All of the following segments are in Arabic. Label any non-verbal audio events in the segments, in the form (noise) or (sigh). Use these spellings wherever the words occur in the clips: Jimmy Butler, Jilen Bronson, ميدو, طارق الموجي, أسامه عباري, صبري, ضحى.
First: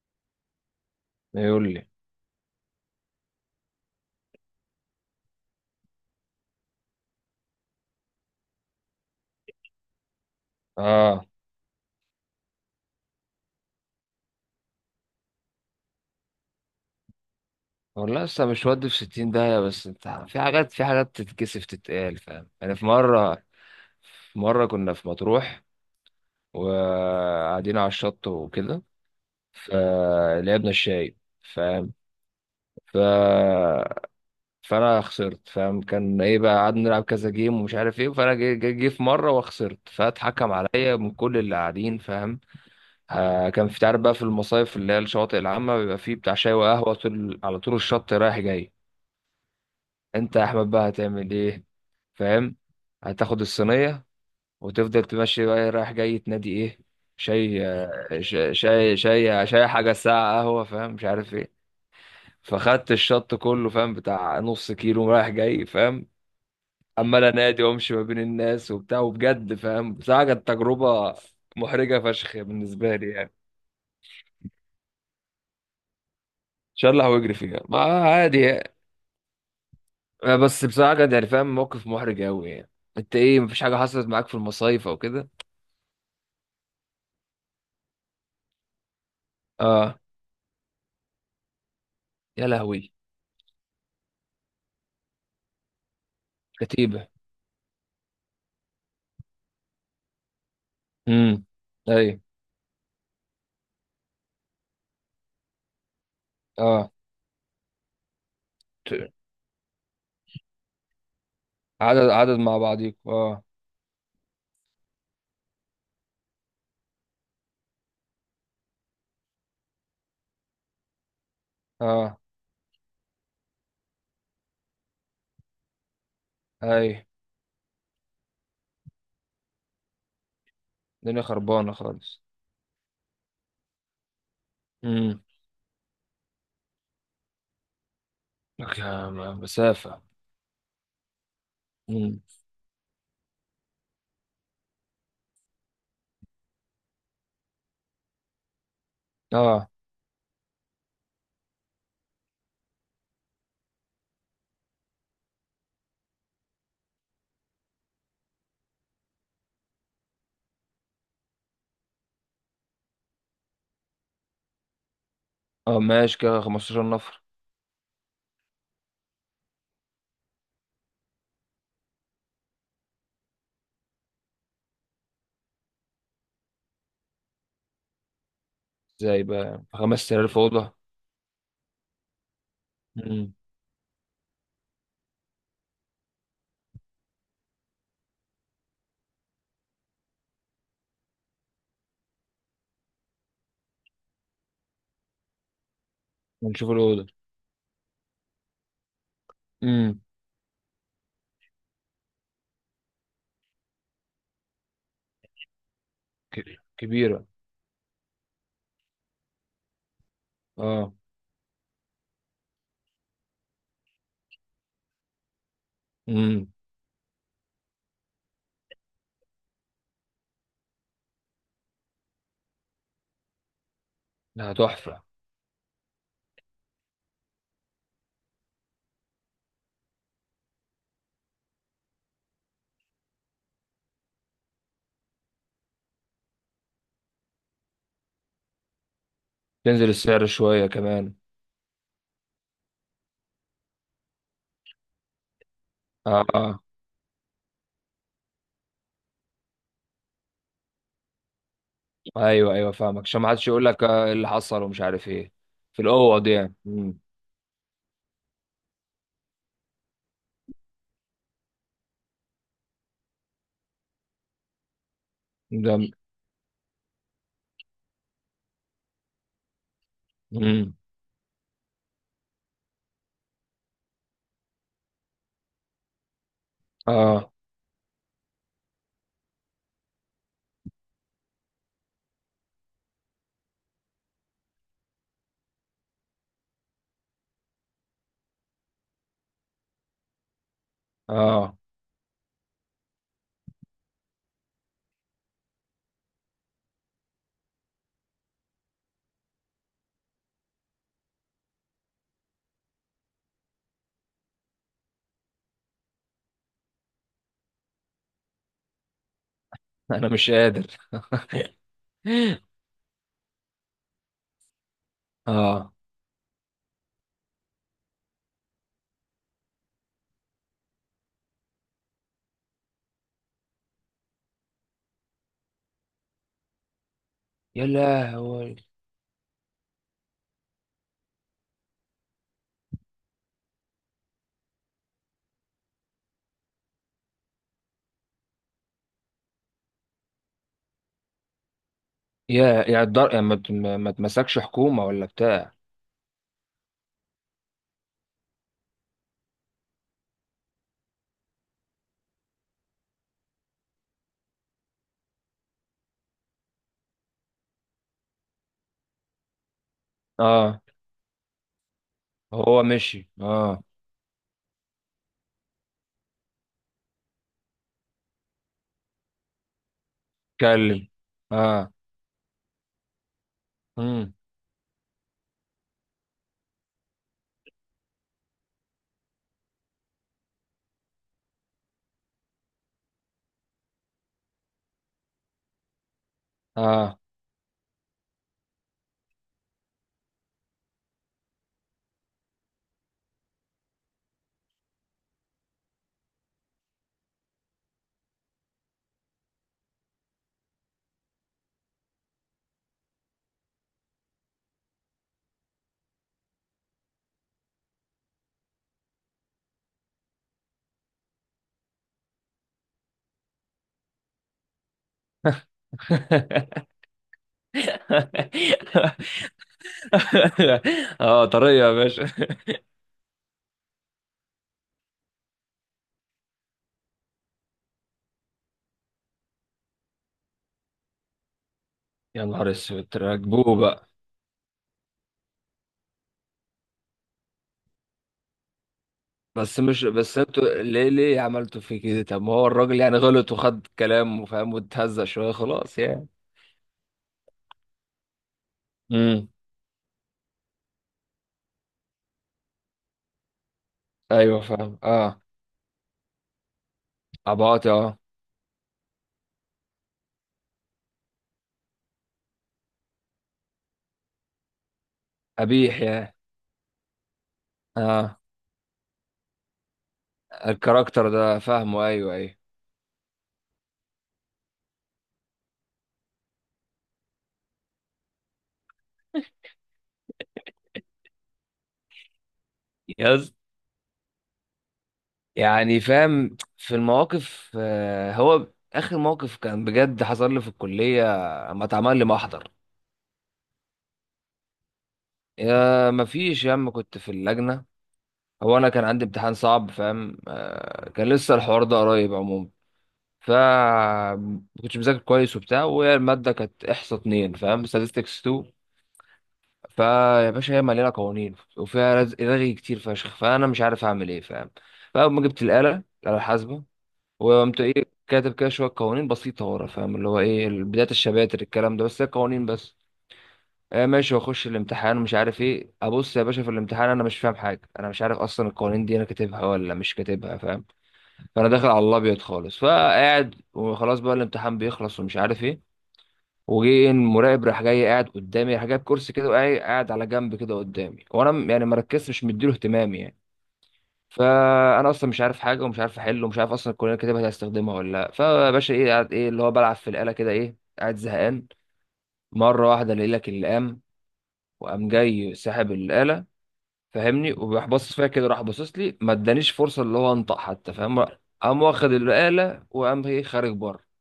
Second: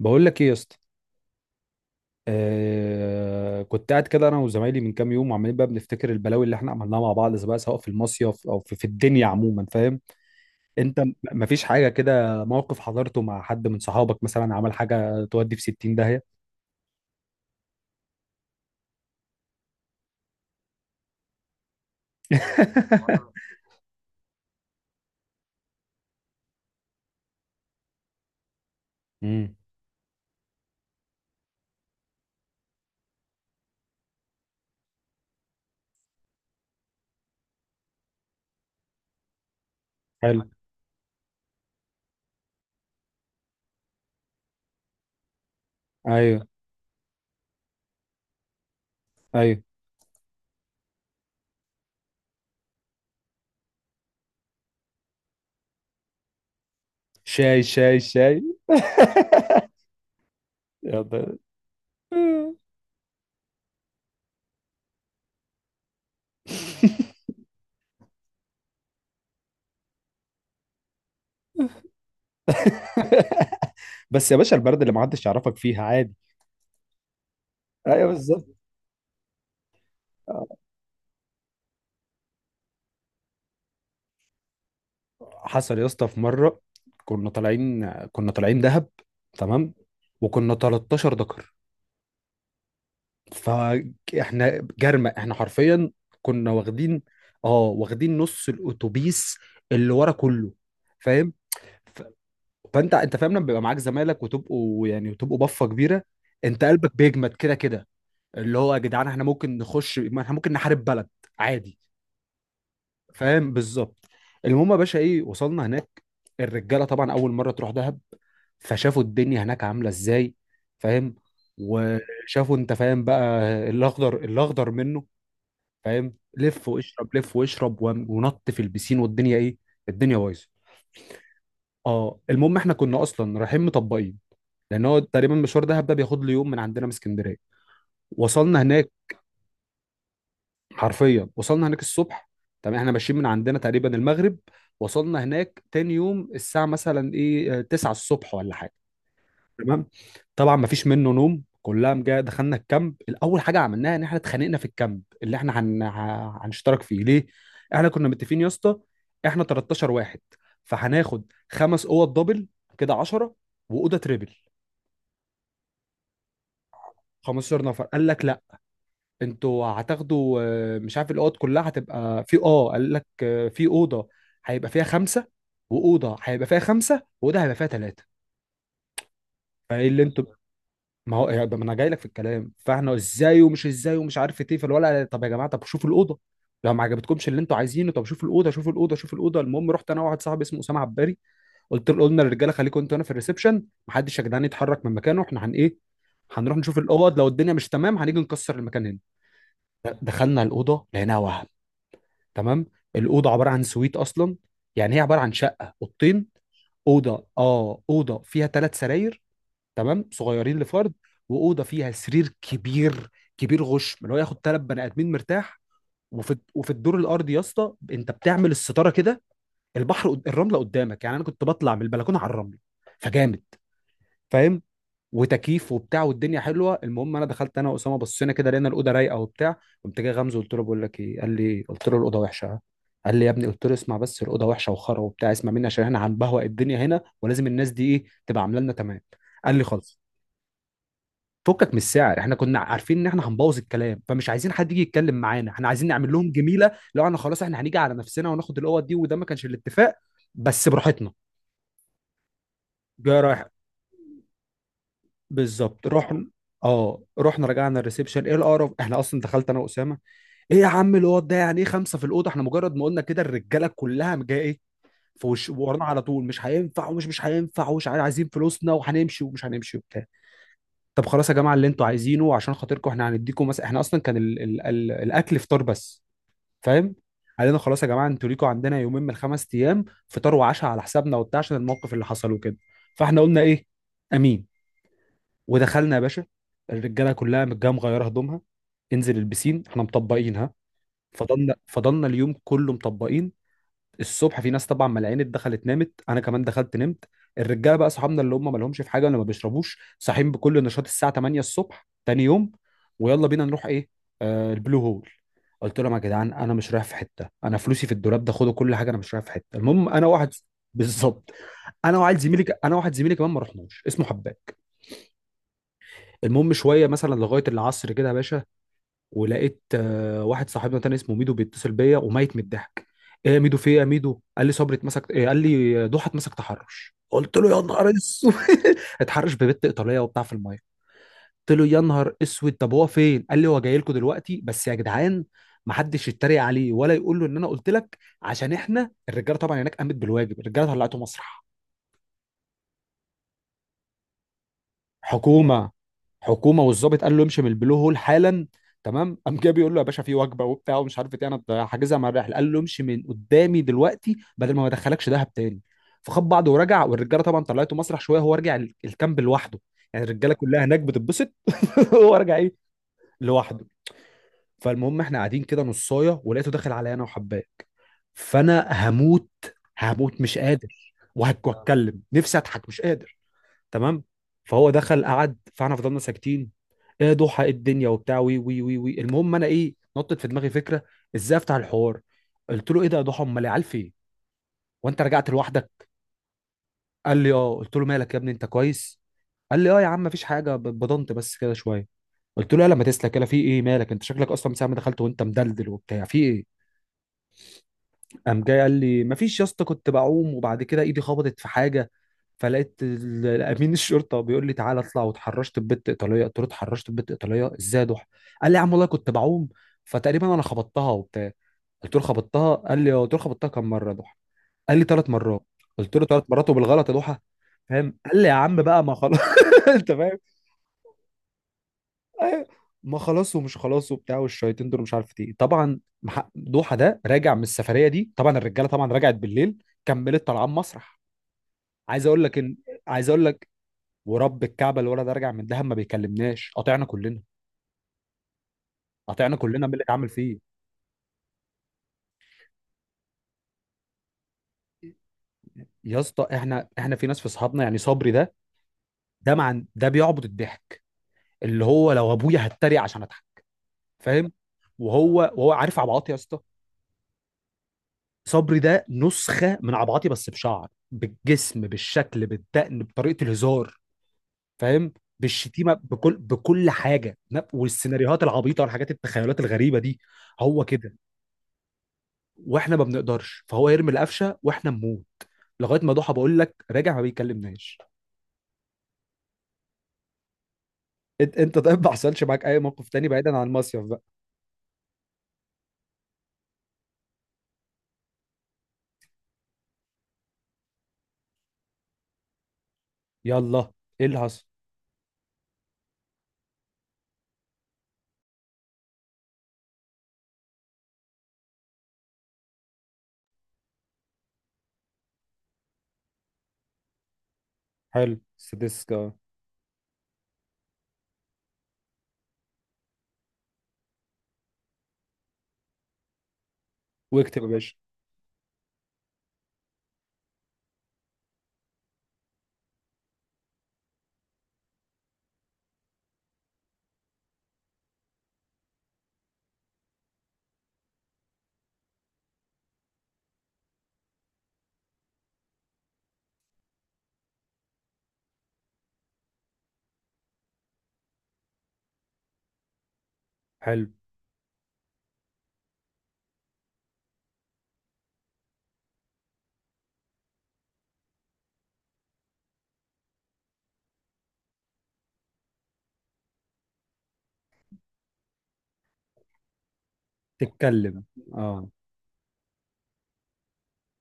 بقول لك ايه يا اسطى؟ يقول لي آه، كنت قاعد كده انا وزمايلي من كام يوم وعمالين بقى بنفتكر البلاوي اللي احنا عملناها مع بعض سواء سواء في المصيف او في الدنيا عموما، فاهم؟ انت اه، مفيش حاجه كده موقف حضرته مع حد من صحابك مثلا عمل حاجه تودي في 60 داهيه؟ والله لسه مش ودي في 60 داهية. بس انت في حاجات تتكسف تتقال، فاهم؟ يعني في (laughs) مرة في مرة كنا في مطروح وقاعدين على الشط وكده، امم. فلعبنا الشاي، فاهم؟ ف فانا خسرت، فاهم؟ كان ايه بقى، قعدنا نلعب كذا جيم ومش عارف ايه، فانا جه في مره وخسرت، حلو. فاتحكم عليا من كل اللي قاعدين، فاهم؟ آه، كان في، تعرف بقى، في المصايف اللي هي الشواطئ العامه بيبقى فيه بتاع ايوه، شاي وقهوه طول على طول الشط رايح جاي. ايوه. انت يا احمد بقى هتعمل ايه؟ فاهم؟ هتاخد الصينيه وتفضل تمشي بقى، إيه، رايح جاي تنادي ايه، شاي شاي شاي شاي. شاي شاي شاي شاي (laughs) حاجه ساعه قهوه، فاهم؟ يا مش عارف ده. ايه. فخدت الشط كله، فاهم، بتاع نص كيلو رايح جاي، فاهم؟ عمال انادي وامشي ما بين الناس وبتاع، وبجد فاهم، بصراحه كانت تجربه محرجه فشخ بالنسبه لي يعني. (laughs) بس يا باشا البلد اللي ما حدش يعرفك فيها عادي. شلح واجري فيها، ما ايوه، عادي بالظبط. يعني. بس بصراحه كانت يعني، فاهم، موقف محرج قوي يعني. انت ايه، مفيش حاجه حصلت معاك في المصايف او كده؟ حصل يا اسطى. في مره كنا طالعين دهب، تمام؟ اه. وكنا 13 ذكر، يا لهوي. فاحنا جرمه احنا حرفيا. كنا واخدين، كتيبة. اه، واخدين نص الاتوبيس اللي ورا كله، فاهم؟ امم. ف- اي. فانت فاهم لما بيبقى معاك زمايلك وتبقوا يعني وتبقوا بفه كبيره، انت اه. قلبك بيجمد كده كده، اللي هو يا جدعان ت- احنا ممكن نخش، ما احنا ممكن نحارب بلد عادي، عدد مع بعضيكوا، اه. فاهم؟ بالظبط. المهم يا باشا، ايه، وصلنا هناك. الرجاله طبعا اول مره تروح دهب، فشافوا الدنيا هناك عامله ازاي، فاهم؟ اه. وشافوا انت فاهم بقى الاخضر الاخضر منه، فاهم؟ لف اي. واشرب، لف واشرب، ونط في البسين والدنيا ايه، الدنيا بايظه. الدنيا خربانة اه خالص. المهم، احنا كنا اصلا رايحين مطبقين، لان هو امم. تقريبا مشوار دهب ده بياخد له يوم من عندنا من اسكندريه. وصلنا هناك، مسافة. حرفيا وصلنا هناك امم. الصبح. تمام، احنا ماشيين من عندنا تقريبا المغرب، وصلنا هناك تاني يوم الساعة مثلا ايه، آه، 9 الصبح ولا حاجة. اه. تمام. طبعا ما فيش منه نوم، كلها مجا. دخلنا الكامب، الاول حاجة عملناها ان احنا اتخانقنا في الكامب اللي احنا هنشترك فيه، ليه؟ احنا كنا متفقين يا اسطى، احنا 13 واحد، فهناخد خمس اوض دبل كده 10، واوضه تريبل، اه ماشي، كده 15 نفر. 15 نفر. قال لك لا، انتوا هتاخدوا، آه، مش عارف الاوض كلها هتبقى في، اه، قال لك آه، في اوضه هيبقى فيها خمسه، واوضه هيبقى فيها خمسه، واوضه هيبقى فيها ثلاثه. ازاي بقى فايه خمس اللي انتوا، سرير في أوضة؟ ما هو ده ما انا جاي لك في الكلام. فاحنا امم. ازاي ومش ازاي ومش عارف ايه، فالولا طب يا جماعه، طب شوفوا الاوضه، لو ما عجبتكمش اللي انتوا عايزينه، طب شوفوا الاوضه، شوفوا الاوضه، شوفوا الاوضه. المهم رحت انا وواحد صاحبي اسمه اسامه عباري، قلت له، قلنا للرجاله خليكم انتوا هنا في الريسبشن، محدش يا جدعان يتحرك من مكانه، احنا هن ايه، هنروح ونشوف نشوف الأوضة. الاوض، لو الدنيا مش تمام هنيجي نكسر المكان هنا. امم. دخلنا الاوضه لقيناها وهم، تمام. الاوضه عباره عن سويت اصلا، يعني هي عباره عن شقه، اوضتين، كبيرة. اوضه، اه، اوضه فيها ثلاث سراير، تمام، صغيرين لفرد، اه. واوضه فيها سرير كبير، كبير غشم اللي هو ياخد ثلاث بني ادمين مرتاح. وفي امم. وفي الدور الارضي يا اسطى، انت بتعمل الستاره كده، البحر الرمله قدامك، يعني انا كنت بطلع من البلكونه على الرمله. فجامد، لا، فاهم؟ تحفة. وتكييف وبتاع، والدنيا حلوه. المهم انا دخلت انا واسامه، بصينا كده لقينا الاوضه رايقه وبتاع. قمت جاي غمزه، قلت له بقول لك ايه، قال لي، قلت له الاوضه وحشه، قال لي يا ابني، قلت له اسمع بس، الاوضه وحشه وخرا وبتاع، اسمع مني عشان احنا هنبهوأ الدنيا هنا ولازم الناس دي ايه تبقى عامله لنا، تمام؟ قال لي تنزل خلاص. السعر شوية كمان. فكك من السعر، احنا كنا عارفين ان احنا هنبوظ الكلام فمش عايزين حد يجي يتكلم معانا، احنا عايزين نعمل اه. لهم اه، جميله، لو احنا خلاص احنا هنيجي على نفسنا وناخد الاوض دي، وده ما كانش الاتفاق. بس براحتنا. ايوه ايوه فاهمك، جاي عشان ما رايح. حدش يقول لك إيه اللي حصل ومش عارف ايه. في بالظبط. الأوض رحنا، يعني. امم. اه، رحنا رجعنا الريسبشن، ايه القرف، احنا اصلا دخلت انا واسامه، ايه يا عم الواد ده يعني ايه خمسه في الاوضه، احنا مجرد ما قلنا كده الرجاله كلها جايه ايه في وش ورانا ده. على طول، مش هينفع، ومش مش هينفع، ومش عارف، عايزين فلوسنا وهنمشي ومش هنمشي وبتاع. امم. طب خلاص يا جماعه اللي انتوا عايزينه، عشان خاطركم احنا هنديكم مثلا، احنا اصلا كان ال الاكل فطار بس، فاهم؟ اه. قال لنا خلاص يا جماعه، انتوا ليكوا عندنا يومين من الخمس ايام فطار وعشاء على حسابنا وبتاع عشان الموقف اللي حصل وكده. فاحنا قلنا ايه، امين، ودخلنا يا باشا. الرجاله كلها متجامعه مغيره هدومها، انزل البسين، احنا مطبقين ها. فضلنا اه. فضلنا اليوم كله مطبقين. الصبح في ناس طبعا ملعينة دخلت نامت، انا كمان دخلت نمت. الرجاله بقى صحابنا اللي هم ما لهمش في حاجه ولا ما بيشربوش صاحيين بكل نشاط الساعه 8 الصبح تاني يوم، ويلا بينا نروح ايه، آه، البلو هول. قلت لهم يا جدعان، انا مش رايح في حته، انا فلوسي في الدولاب ده خدوا كل حاجه، انا مش رايح في حته. المهم انا انا واحد، مش قادر. بالظبط، (laughs) انا واحد زميلي كمان ما رحناش، اسمه حباب. اه. المهم شويه مثلا لغايه العصر كده يا باشا، ولقيت، آه، واحد صاحبنا تاني اسمه ميدو بيتصل بيا وميت من الضحك. ايه يا ميدو، في ايه يا ميدو؟ قال لي صبري اتمسك. إيه؟ قال لي ضحى اتمسك تحرش. قلت له يا يا نهار اسود. لهوي. (laughs) اتحرش ببت ايطاليه وبتاع في الميه. قلت له يا نهار اسود، طب هو فين؟ قال لي هو جاي لكم دلوقتي، بس يا جدعان محدش يتريق عليه ولا يقول له ان انا قلت لك، عشان احنا الرجاله طبعا هناك قامت بالواجب، الرجاله طلعته مسرح. يا يا الدر، يا ما ما تمسكش حكومة ولا بتاع. حكومه، حكومه، والظابط قال له امشي من البلو هول حالا. تمام. قام جه بيقول له يا باشا في وجبه وبتاع ومش عارف ايه انا حاجزها مع الرحله، قال له امشي من قدامي دلوقتي بدل ما ادخلكش دهب تاني. فخد بعضه ورجع، والرجاله طبعا طلعته مسرح شويه، هو رجع الكامب لوحده، يعني الرجاله اه. كلها هناك بتتبسط. (laughs) هو رجع ايه، هو مشي، اه. لوحده. فالمهم احنا قاعدين كده نصايه، ولقيته داخل عليا انا وحباك، فانا هموت، هموت مش قادر، اتكلم. اه. وهتكلم نفسي اضحك مش قادر. تمام. امم. فهو دخل قعد، فاحنا فضلنا ساكتين، ايه ضحى، ايه الدنيا وبتاع، وي وي وي وي. المهم انا ايه، نطت في دماغي فكره ازاي افتح الحوار، قلت له ايه ده يا ضحى، امال العيال فين وانت رجعت لوحدك؟ اه. قال لي اه. قلت له مالك يا ابني، انت كويس؟ قال لي اه يا عم مفيش حاجه، بضنت بس كده شويه. قلت له يلا ما تسلك، يلا في ايه مالك، انت شكلك اصلا من ساعه ما دخلت وانت مدلدل وبتاع، في ايه؟ قام جاي قال لي مفيش يا اسطى، كنت بعوم وبعد كده ايدي خبطت في حاجه، فلقيت الامين الشرطه بيقول لي تعالى اطلع، واتحرشت ببت ايطاليه. قلت له اتحرشت ببت ايطاليه ازاي يا ضحى؟ قال لي يا عم والله كنت بعوم، فتقريبا انا خبطتها وبتاع. قلت له خبطتها؟ قال لي اه. قلت له خبطتها كم مره يا ضحى؟ قال لي ثلاث مرات. (laughs) قلت له ثلاث مرات وبالغلط يا ضحى؟ فاهم، قال لي يا عم بقى ما خلاص. (laughs) انت فاهم؟ اه، طريقة يا باشا. أيوة. ما خلاص ومش خلاص وبتاع، والشياطين دول مش عارف ايه. طبعا دوحه ده راجع من السفريه دي، طبعا الرجاله طبعا رجعت بالليل، كملت طالعه مسرح. عايز اقول يا لك نهار ان اسود، عايز اقول لك، راكبوه بقى. ورب الكعبه الولد ده راجع من دهب ما بيكلمناش، قاطعنا كلنا، قاطعنا بس كلنا، مين اللي مش، اتعامل بس فيه؟ انتوا ليه عملتوا في كده؟ طب ما هو الراجل يعني غلط وخد كلام وفاهم واتهزق شوية، خلاص يا يعني. اسطى، احنا في ناس في اصحابنا، يعني صبري ده، امم. ده مع ده بيعبط الضحك، اللي هو لو ابويا هتريق عشان اضحك، فاهم؟ ايوه فاهم، وهو، اه. وهو عارف عبعاط يا اسطى. عباطي، اه. صبري ده نسخة من عبعاطي، بس بشعر بالجسم بالشكل بالدقن بطريقة الهزار، فاهم؟ بالشتيمة قبيح، يا. بكل حاجة، اه. والسيناريوهات العبيطة والحاجات التخيلات الغريبة دي، هو كده. الكاركتر ده فاهمه، ايوه ايوه. واحنا ما بنقدرش، فهو يرمي القفشة واحنا نموت. لغاية ما ضحى بقول لك راجع ما بيكلمناش. انت طيب، ما حصلش معاك اي موقف تاني يز بعيدا عن المصيف بقى؟ يعني فاهم، في المواقف هو اخر موقف كان بجد حصل لي في الكليه، اما اتعمل لي محضر. يلا، ايه اللي حصل؟ يا ما فيش يا عم، كنت في اللجنه. هو انا كان عندي امتحان صعب، فاهم، كان لسه الحوار ده قريب عموما. ف ما كنتش مذاكر كويس وبتاع، وهي الماده كانت احصاء اتنين، فاهم، حلو statistics 2. سديسكا. فيا باشا هي مليانه قوانين وفيها رغي كتير فشخ، فانا مش عارف اعمل ايه، فاهم؟ فاول ما جبت الاله، الحاسبه واكتب يا وقمت باشا. ايه، كاتب كده شويه قوانين بسيطه ورا، فاهم، اللي هو ايه، بدايه الشباتر الكلام ده، بس هي قوانين بس. آه ماشي، واخش الامتحان ومش عارف ايه. ابص يا باشا في الامتحان، انا مش فاهم حاجه، انا مش عارف اصلا القوانين دي انا كاتبها ولا مش كاتبها، فاهم؟ فانا داخل على الابيض خالص، فقاعد، وخلاص بقى الامتحان بيخلص ومش عارف ايه. وجه المراقب راح جاي قاعد قدامي، راح جايب كرسي كده وقاعد، قاعد على جنب كده قدامي، وانا يعني مركزتش، مش مديله اهتمام يعني. حلو. فانا اصلا مش عارف حاجه، ومش عارف احله، ومش عارف اصلا الكليه كاتبها دي هستخدمها ولا لا. فباشا ايه قاعد، ايه اللي هو بلعب في الاله كده، ايه، قاعد زهقان. مره واحده الاقي لك اللي قام، وقام جاي ساحب الاله، فاهمني، وراح باصص فيها كده، راح باصص لي، ما ادانيش فرصه اللي هو انطق حتى، تتكلم. فاهم؟ قام اه. واخد الاله، وقام ايه، خارج بره.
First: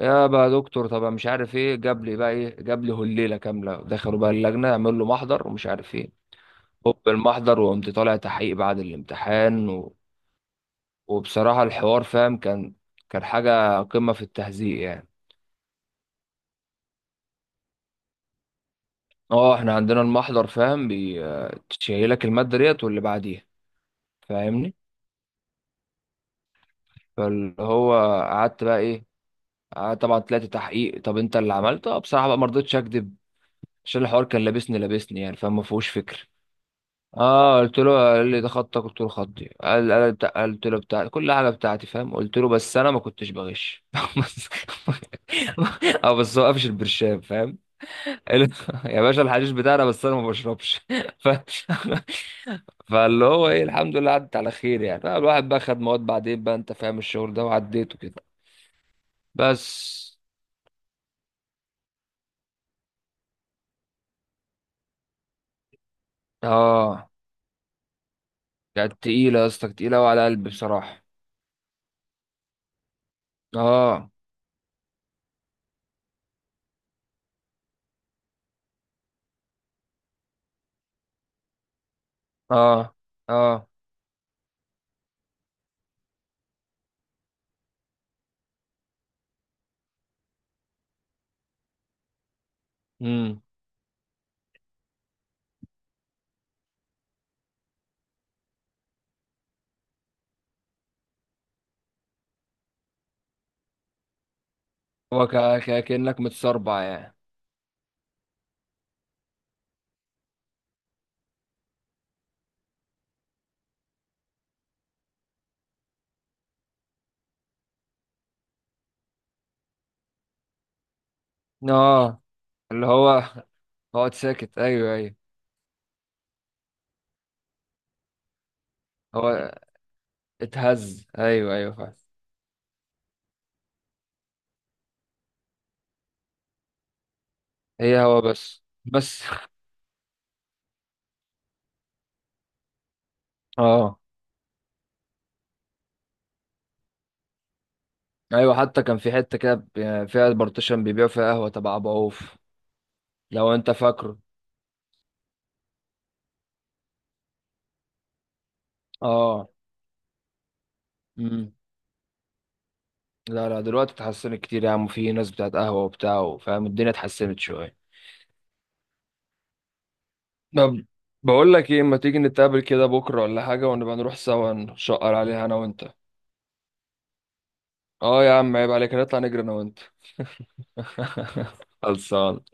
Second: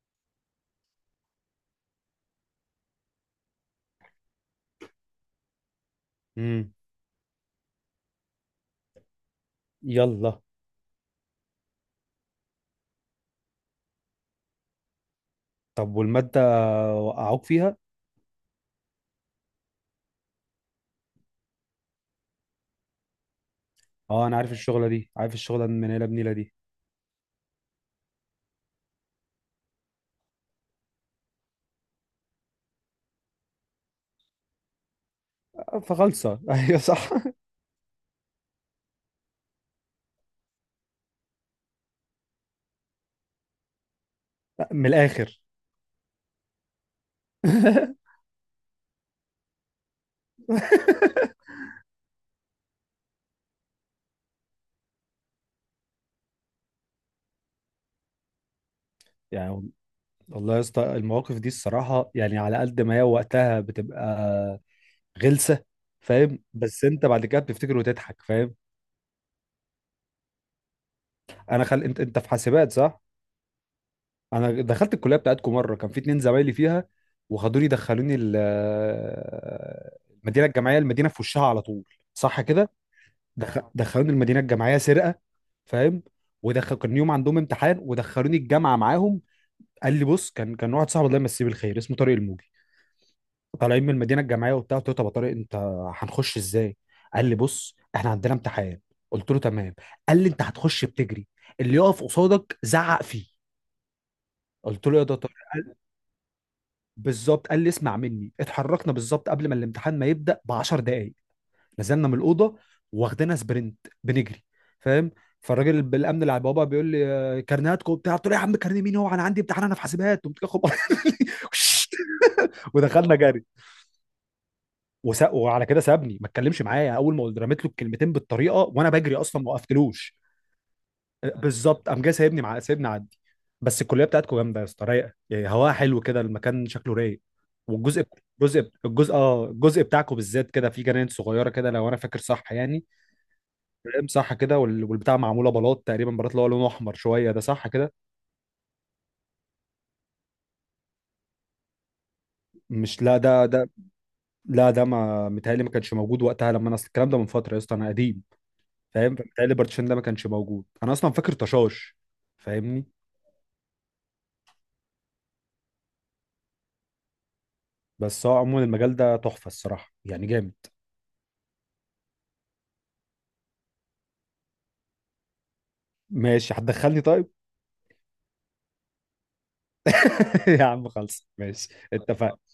يا بقى دكتور، طب مش عارف ايه، جاب لي بقى ايه، جاب لي هليله كامله، دخلوا بقى اللجنه، عمل له محضر ومش عارف ايه. امم. هوب المحضر، وقمت طالع تحقيق بعد الامتحان. و... يلا. وبصراحه الحوار فاهم، كان كان حاجه قمه في التهزيق يعني. طب والمادة، وقعوك فيها؟ اه احنا عندنا المحضر، فاهم، بيشيلك الماده ديت واللي بعديها. اه انا عارف فاهمني. الشغلة دي، عارف الشغلة من هنا لبنيلة دي. فاللي هو قعدت بقى ايه، قعدت طبعا، طلعت تحقيق. طب انت اللي عملته؟ بصراحه بقى ما رضيتش اكذب، عشان الحوار كان لابسني لابسني يعني، فما آه، فيهوش فكر. فخلصة. (laughs) ايوه صح. اه، قلت له، قال لي ده خطك، قلت له خطي، قال قلت له بتاع كل حاجه بتاعتي، فاهم، قلت له بس انا ما كنتش بغش. (laughs) بس- (laughs) من الاخر. اه، بس هو قافش البرشام، فاهم. (laughs) قال له (laughs) يا باشا، الحشيش بتاعنا بس انا ما بشربش. (laughs) ف... فاللي هو ايه، الحمد لله عدت على خير يعني. فالواحد بقى خد مواد بعدين بقى، انت فاهم الشغل ده، وعديته كده يعني. بس. والله يا اسطى المواقف دي الصراحة يعني على قد ما هي وقتها بتبقى غلسة، فاهم، بس انت اه، بعد كده بتفتكر وتضحك، فاهم؟ كانت تقيله يا اسطى، كانت تقيله وعلى قلبي بصراحه. انت في حاسبات صح؟ اه. انا دخلت الكلية بتاعتكم مرة، كان في اتنين زمايلي فيها، وخدوني دخلوني المدينة الجامعية، المدينة في وشها على طول، صح كده؟ اه. اه. دخلوني المدينه الجامعيه سرقه، فاهم؟ ودخل كان يوم عندهم امتحان ودخلوني الجامعه معاهم. قال لي بص، كان واحد صاحبي الله يمسيه بالخير اسمه طارق الموجي، امم. طالعين من المدينه الجامعيه وبتاع، قلت له طب يا طارق انت هنخش ازاي؟ قال لي بص احنا عندنا امتحان، قلت له تمام. قال لي انت هتخش بتجري، اللي يقف قصادك زعق فيه. قلت له يا ده هو طارق، كأنك متسربع يعني. بالظبط. قال لي اسمع مني، اتحركنا بالظبط قبل ما الامتحان ما يبدا ب 10 دقائق، نزلنا من الاوضه واخدنا سبرنت، بنجري، فاهم؟ فالراجل بالامن اللي على البوابه بيقول لي آه، كارنيهاتكم وبتاع، قلت له يا عم كارنيه مين، هو انا عندي امتحان، انا في حاسبات وبتاع، اه، (laughs) (applause) اللي ودخلنا هو جري. اقعد ساكت، ايوه ايوه. وعلى كده سابني ما اتكلمش معايا، اول ما قلت رميت له الكلمتين بالطريقه وانا بجري اصلا ما هو وقفتلوش، اتهز، آه، ايوه ايوه بالظبط. فعلا. قام جاي سايبني، مع سايبني عدي. بس الكليه بتاعتكم جامده يا اسطى، رايقه يعني، هواها حلو كده، المكان شكله رايق. هي والجزء هو بس الجزء الجزء بس. اه الجزء بتاعكم بالذات كده، في جنان صغيره كده، لو انا فاكر صح يعني، (laughs) اه، مساحه كده، والبتاع معموله بلاط تقريبا، بلاط اللي هو لونه احمر شويه ده، صح كده؟ ايوه حتى كان في حته كده فيها بارتيشن بيبيعوا فيها قهوه تبع ابو عوف، مش لا ده لو ده انت فاكره. لا ده ما متهيألي ما كانش موجود وقتها، لما انا اصل الكلام ده من فتره يا اسطى، انا قديم، فاهم؟ اه. فمتهيألي البارتيشن ده ما كانش موجود، انا اصلا فاكر امم. طشاش، فاهمني؟ لا لا، دلوقتي اتحسنت كتير يا عم، في ناس بتاعت قهوه وبتاع، فاهم، الدنيا اتحسنت شويه. بس هو عموما المجال ده تحفه الصراحه يعني، جامد. طب بقول لك ايه، اما تيجي نتقابل كده بكره ولا حاجه، ونبقى نروح سوا نشقر عليها انا وانت. ماشي، هتدخلني طيب؟ اه يا عم عيب عليك، نطلع نجري انا وانت. (laughs) يا عم خلص، ماشي خلصان. اتفقنا.